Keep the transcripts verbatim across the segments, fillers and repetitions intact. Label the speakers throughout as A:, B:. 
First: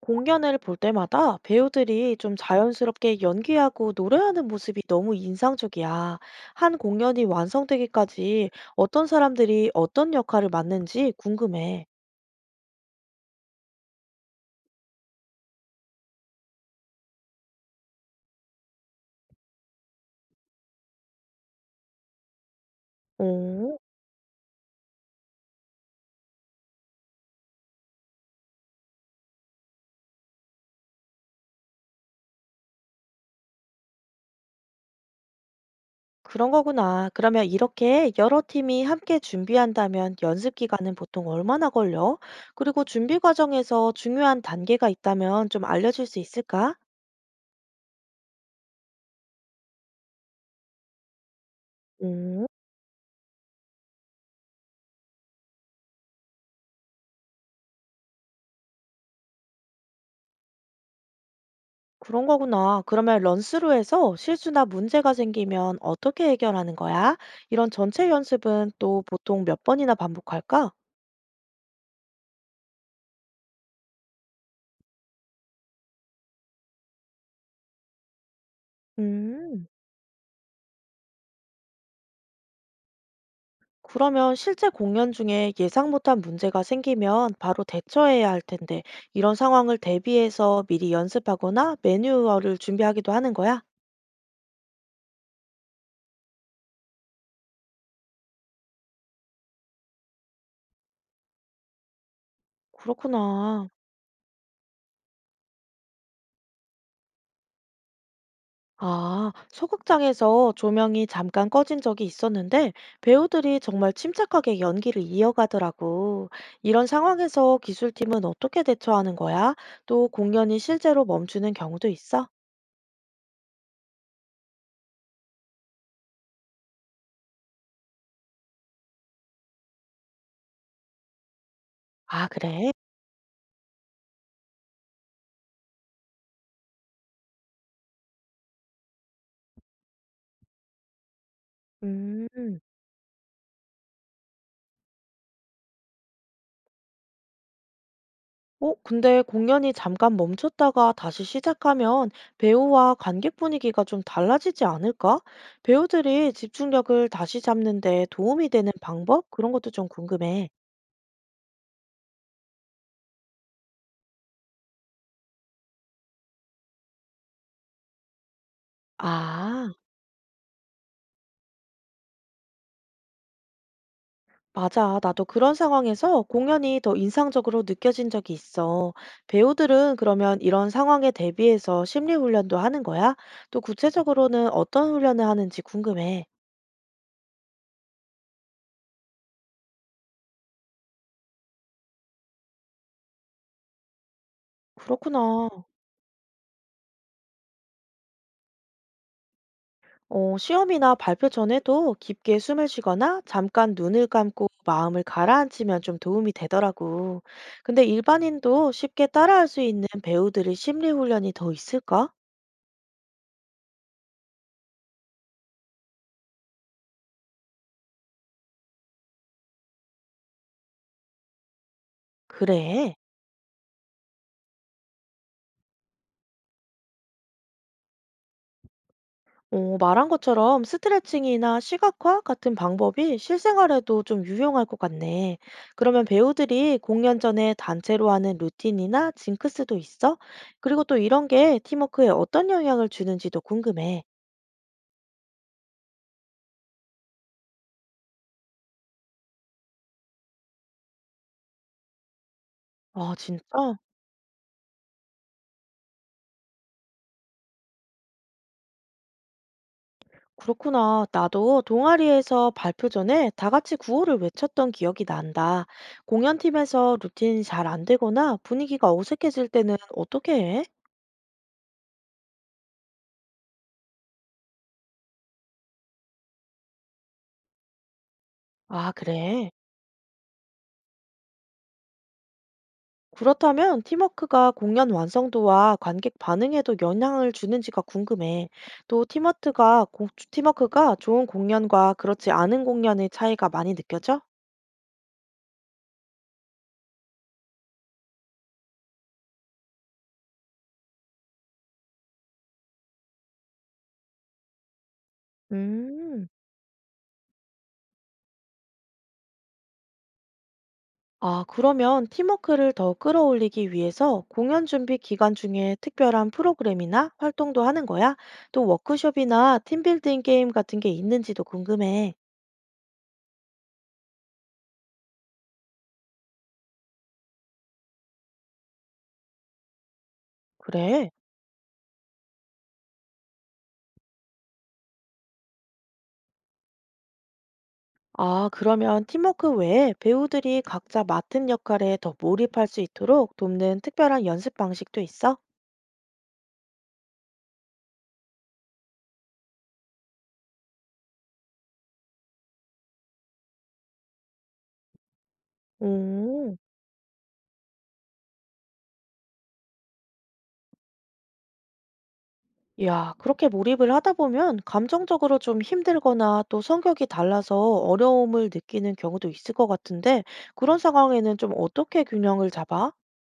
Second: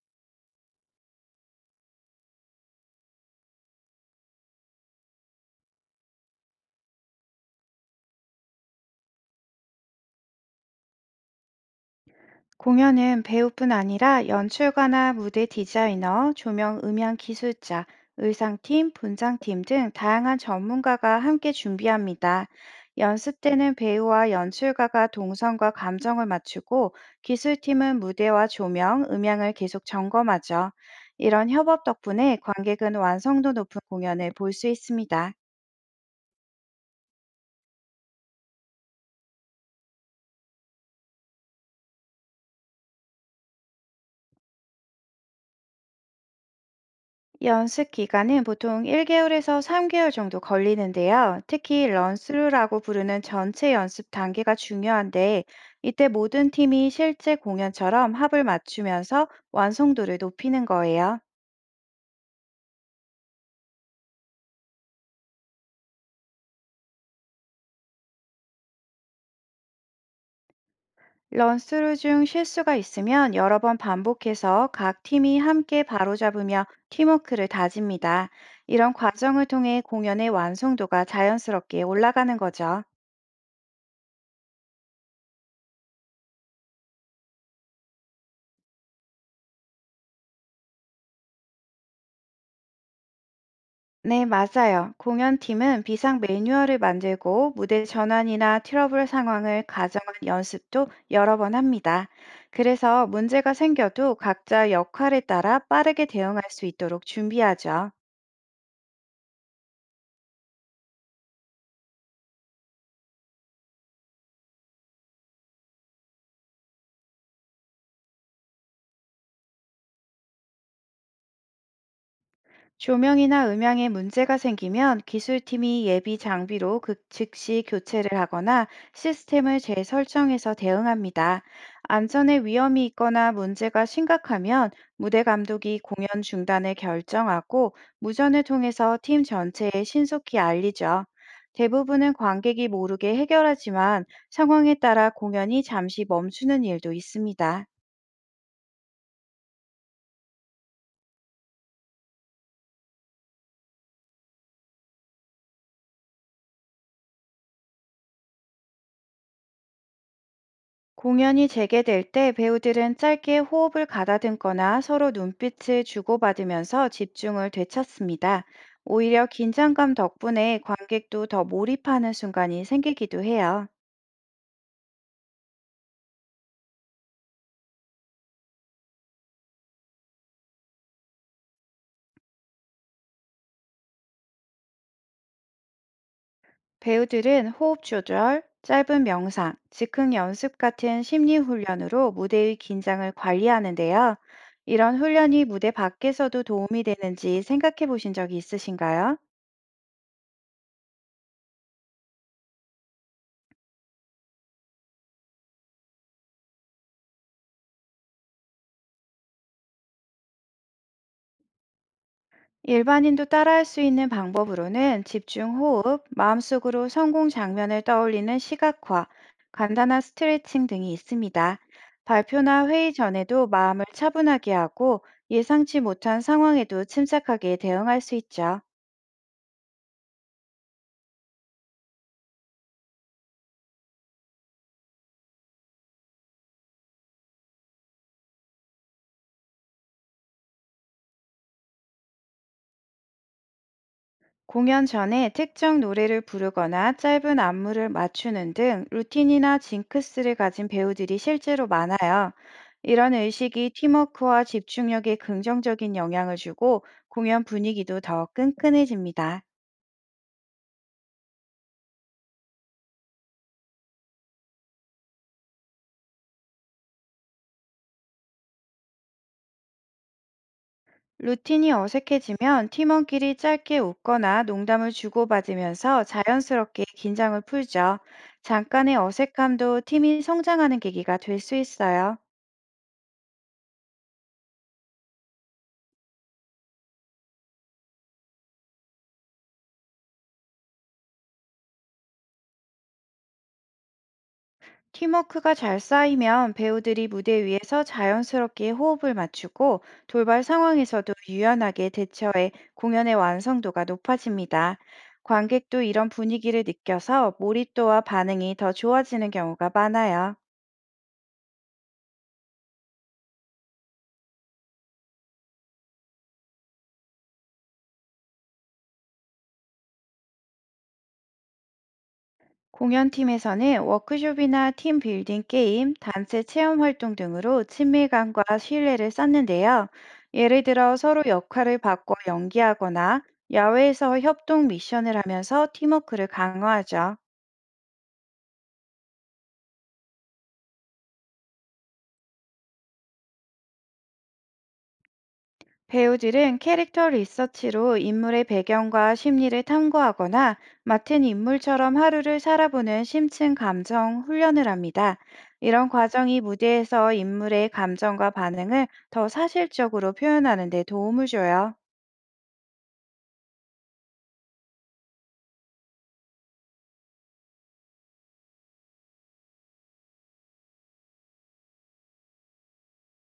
A: 공연을 볼 때마다 배우들이 좀 자연스럽게 연기하고 노래하는 모습이 너무 인상적이야. 한 공연이 완성되기까지 어떤 사람들이 어떤 역할을 맡는지 궁금해.
B: 공연은 배우뿐 아니라 연출가나 무대 디자이너, 조명, 음향 기술자, 의상팀, 분장팀 등 다양한 전문가가 함께 준비합니다. 연습 때는
A: 오,
B: 배우와 연출가가 동선과 감정을 맞추고 기술팀은 무대와 조명, 음향을 계속 점검하죠. 이런 협업 덕분에 관객은 완성도 높은 공연을 볼 수 있습니다.
A: 그런 거구나. 그러면 이렇게 여러 팀이 함께 준비한다면 연습 기간은 보통 얼마나 걸려? 그리고 준비 과정에서 중요한 단계가 있다면 좀 알려줄 수 있을까?
B: 연습 기간은 보통 일 개월에서 삼 개월 정도 걸리는데요. 특히
A: 음.
B: 런스루라고 부르는 전체 연습 단계가 중요한데, 이때 모든 팀이 실제 공연처럼 합을 맞추면서 완성도를 높이는 거예요.
A: 그런 거구나. 그러면 런스루에서 실수나 문제가 생기면 어떻게 해결하는 거야? 이런 전체 연습은 또 보통 몇 번이나 반복할까?
B: 런스루 중 실수가 있으면 여러 번 반복해서 각 팀이 함께 바로잡으며 팀워크를 다집니다. 이런 과정을
A: 음,
B: 통해 공연의 완성도가 자연스럽게 올라가는 거죠.
A: 그러면 실제 공연 중에 예상 못한 문제가 생기면 바로 대처해야 할 텐데, 이런 상황을 대비해서 미리 연습하거나 매뉴얼을 준비하기도 하는 거야?
B: 네, 맞아요. 공연팀은 비상 매뉴얼을 만들고 무대 전환이나 트러블 상황을 가정한 연습도 여러 번 합니다. 그래서 문제가
A: 그렇구나.
B: 생겨도 각자 역할에 따라 빠르게 대응할 수 있도록 준비하죠.
A: 아, 소극장에서 조명이 잠깐 꺼진 적이 있었는데 배우들이 정말 침착하게 연기를 이어가더라고. 이런 상황에서 기술팀은 어떻게 대처하는 거야? 또 공연이 실제로 멈추는 경우도 있어?
B: 조명이나 음향에 문제가 생기면 기술팀이 예비 장비로 그- 즉시 교체를 하거나 시스템을 재설정해서 대응합니다.
A: 아,
B: 안전에
A: 그래?
B: 위험이 있거나 문제가 심각하면 무대 감독이 공연 중단을 결정하고 무전을 통해서 팀 전체에 신속히 알리죠. 대부분은
A: 음.
B: 관객이 모르게 해결하지만 상황에 따라 공연이 잠시 멈추는 일도 있습니다.
A: 어, 근데 공연이 잠깐 멈췄다가 다시 시작하면 배우와 관객 분위기가 좀 달라지지 않을까? 배우들이 집중력을 다시 잡는 데 도움이 되는 방법? 그런 것도 좀 궁금해.
B: 공연이 재개될 때 배우들은 짧게 호흡을 가다듬거나 서로 눈빛을 주고받으면서 집중을 되찾습니다. 오히려
A: 아.
B: 긴장감 덕분에 관객도 더 몰입하는 순간이 생기기도 해요.
A: 맞아. 나도 그런 상황에서 공연이 더 인상적으로 느껴진 적이 있어. 배우들은 그러면 이런 상황에 대비해서 심리 훈련도 하는 거야? 또 구체적으로는 어떤 훈련을 하는지 궁금해.
B: 배우들은 호흡 조절, 짧은 명상, 즉흥 연습 같은 심리 훈련으로 무대의 긴장을 관리하는데요. 이런 훈련이
A: 그렇구나.
B: 무대 밖에서도 도움이 되는지 생각해 보신 적이 있으신가요?
A: 어, 시험이나 발표 전에도 깊게 숨을 쉬거나 잠깐 눈을 감고 마음을 가라앉히면 좀 도움이 되더라고. 근데 일반인도 쉽게 따라할 수 있는 배우들의 심리 훈련이 더 있을까?
B: 일반인도 따라할 수 있는 방법으로는 집중 호흡, 마음속으로 성공 장면을 떠올리는 시각화, 간단한 스트레칭 등이 있습니다. 발표나
A: 그래.
B: 회의 전에도 마음을 차분하게 하고 예상치 못한 상황에도 침착하게 대응할 수 있죠.
A: 어, 말한 것처럼 스트레칭이나 시각화 같은 방법이 실생활에도 좀 유용할 것 같네. 그러면 배우들이 공연 전에 단체로 하는 루틴이나 징크스도 있어? 그리고 또 이런 게 팀워크에 어떤 영향을 주는지도 궁금해.
B: 공연 전에 특정 노래를 부르거나 짧은 안무를 맞추는 등 루틴이나 징크스를 가진 배우들이 실제로 많아요.
A: 아,
B: 이런 의식이
A: 진짜?
B: 팀워크와 집중력에 긍정적인 영향을 주고 공연 분위기도 더 끈끈해집니다.
A: 그렇구나. 나도 동아리에서 발표 전에 다 같이 구호를 외쳤던 기억이 난다. 공연팀에서 루틴이 잘 안 되거나 분위기가 어색해질 때는 어떻게 해?
B: 루틴이 어색해지면 팀원끼리 짧게 웃거나 농담을 주고받으면서 자연스럽게 긴장을 풀죠.
A: 아,
B: 잠깐의
A: 그래.
B: 어색함도 팀이 성장하는 계기가 될 수 있어요.
A: 그렇다면 팀워크가 공연 완성도와 관객 반응에도 영향을 주는지가 궁금해. 또 팀워크가, 공- 팀워크가 좋은 공연과 그렇지 않은 공연의 차이가 많이 느껴져?
B: 팀워크가 잘 쌓이면 배우들이 무대 위에서 자연스럽게 호흡을 맞추고 돌발 상황에서도 유연하게 대처해 공연의 완성도가 높아집니다. 관객도 이런
A: 음.
B: 분위기를 느껴서 몰입도와 반응이 더 좋아지는 경우가 많아요.
A: 아, 그러면 팀워크를 더 끌어올리기 위해서 공연 준비 기간 중에 특별한 프로그램이나 활동도 하는 거야? 또 워크숍이나 팀빌딩 게임 같은 게 있는지도 궁금해.
B: 공연팀에서는 워크숍이나 팀 빌딩 게임, 단체 체험 활동 등으로 친밀감과 신뢰를 쌓는데요. 예를 들어
A: 그래.
B: 서로 역할을 바꿔 연기하거나 야외에서 협동 미션을 하면서 팀워크를 강화하죠.
A: 아, 그러면 팀워크 외에 배우들이 각자 맡은 역할에 더 몰입할 수 있도록 돕는 특별한 연습 방식도 있어?
B: 배우들은 캐릭터 리서치로 인물의 배경과 심리를 탐구하거나 맡은 인물처럼 하루를 살아보는 심층 감정 훈련을 합니다. 이런 과정이
A: 오,
B: 무대에서 인물의 감정과 반응을 더 사실적으로 표현하는 데 도움을 줘요.
A: 야, 그렇게 몰입을 하다 보면 감정적으로 좀 힘들거나 또 성격이 달라서 어려움을 느끼는 경우도 있을 것 같은데, 그런 상황에는 좀 어떻게 균형을 잡아?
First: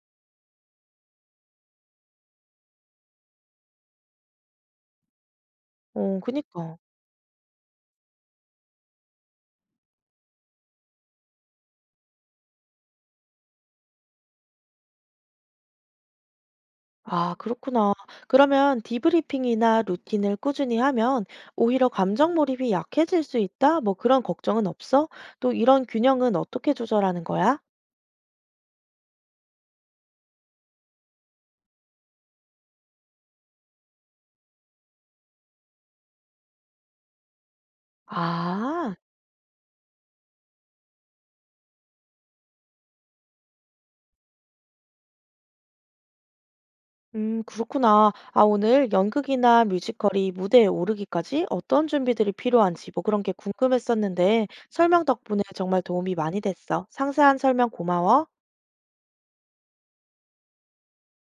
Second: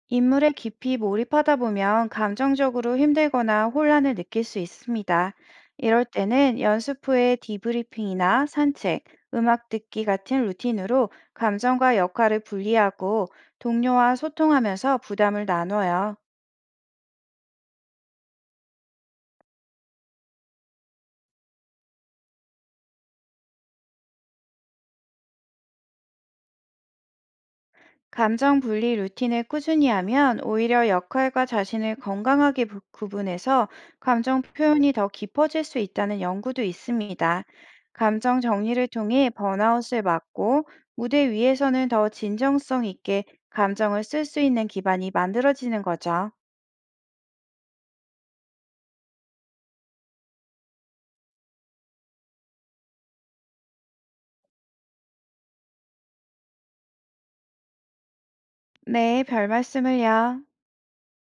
B: 인물에 깊이 몰입하다 보면 감정적으로 힘들거나 혼란을 느낄 수 있습니다. 이럴
A: 어,
B: 때는
A: 그니까.
B: 연습 후에 디브리핑이나 산책, 음악 듣기 같은 루틴으로 감정과 역할을 분리하고 동료와 소통하면서 부담을 나눠요.
A: 아, 그렇구나. 그러면 디브리핑이나 루틴을 꾸준히 하면 오히려 감정 몰입이 약해질 수 있다? 뭐 그런 걱정은 없어? 또 이런 균형은 어떻게 조절하는 거야?
B: 감정 분리 루틴을 꾸준히 하면 오히려 역할과 자신을 건강하게 부- 구분해서 감정 표현이 더 깊어질 수 있다는 연구도 있습니다. 감정 정리를
A: 아,
B: 통해 번아웃을 막고 무대 위에서는 더 진정성 있게 감정을 쓸 수 있는 기반이 만들어지는 거죠.
A: 음, 그렇구나. 아, 오늘 연극이나 뮤지컬이 무대에 오르기까지 어떤 준비들이 필요한지 뭐 그런 게 궁금했었는데 설명 덕분에 정말 도움이 많이 됐어. 상세한 설명 고마워.
B: 네, 별 말씀을요.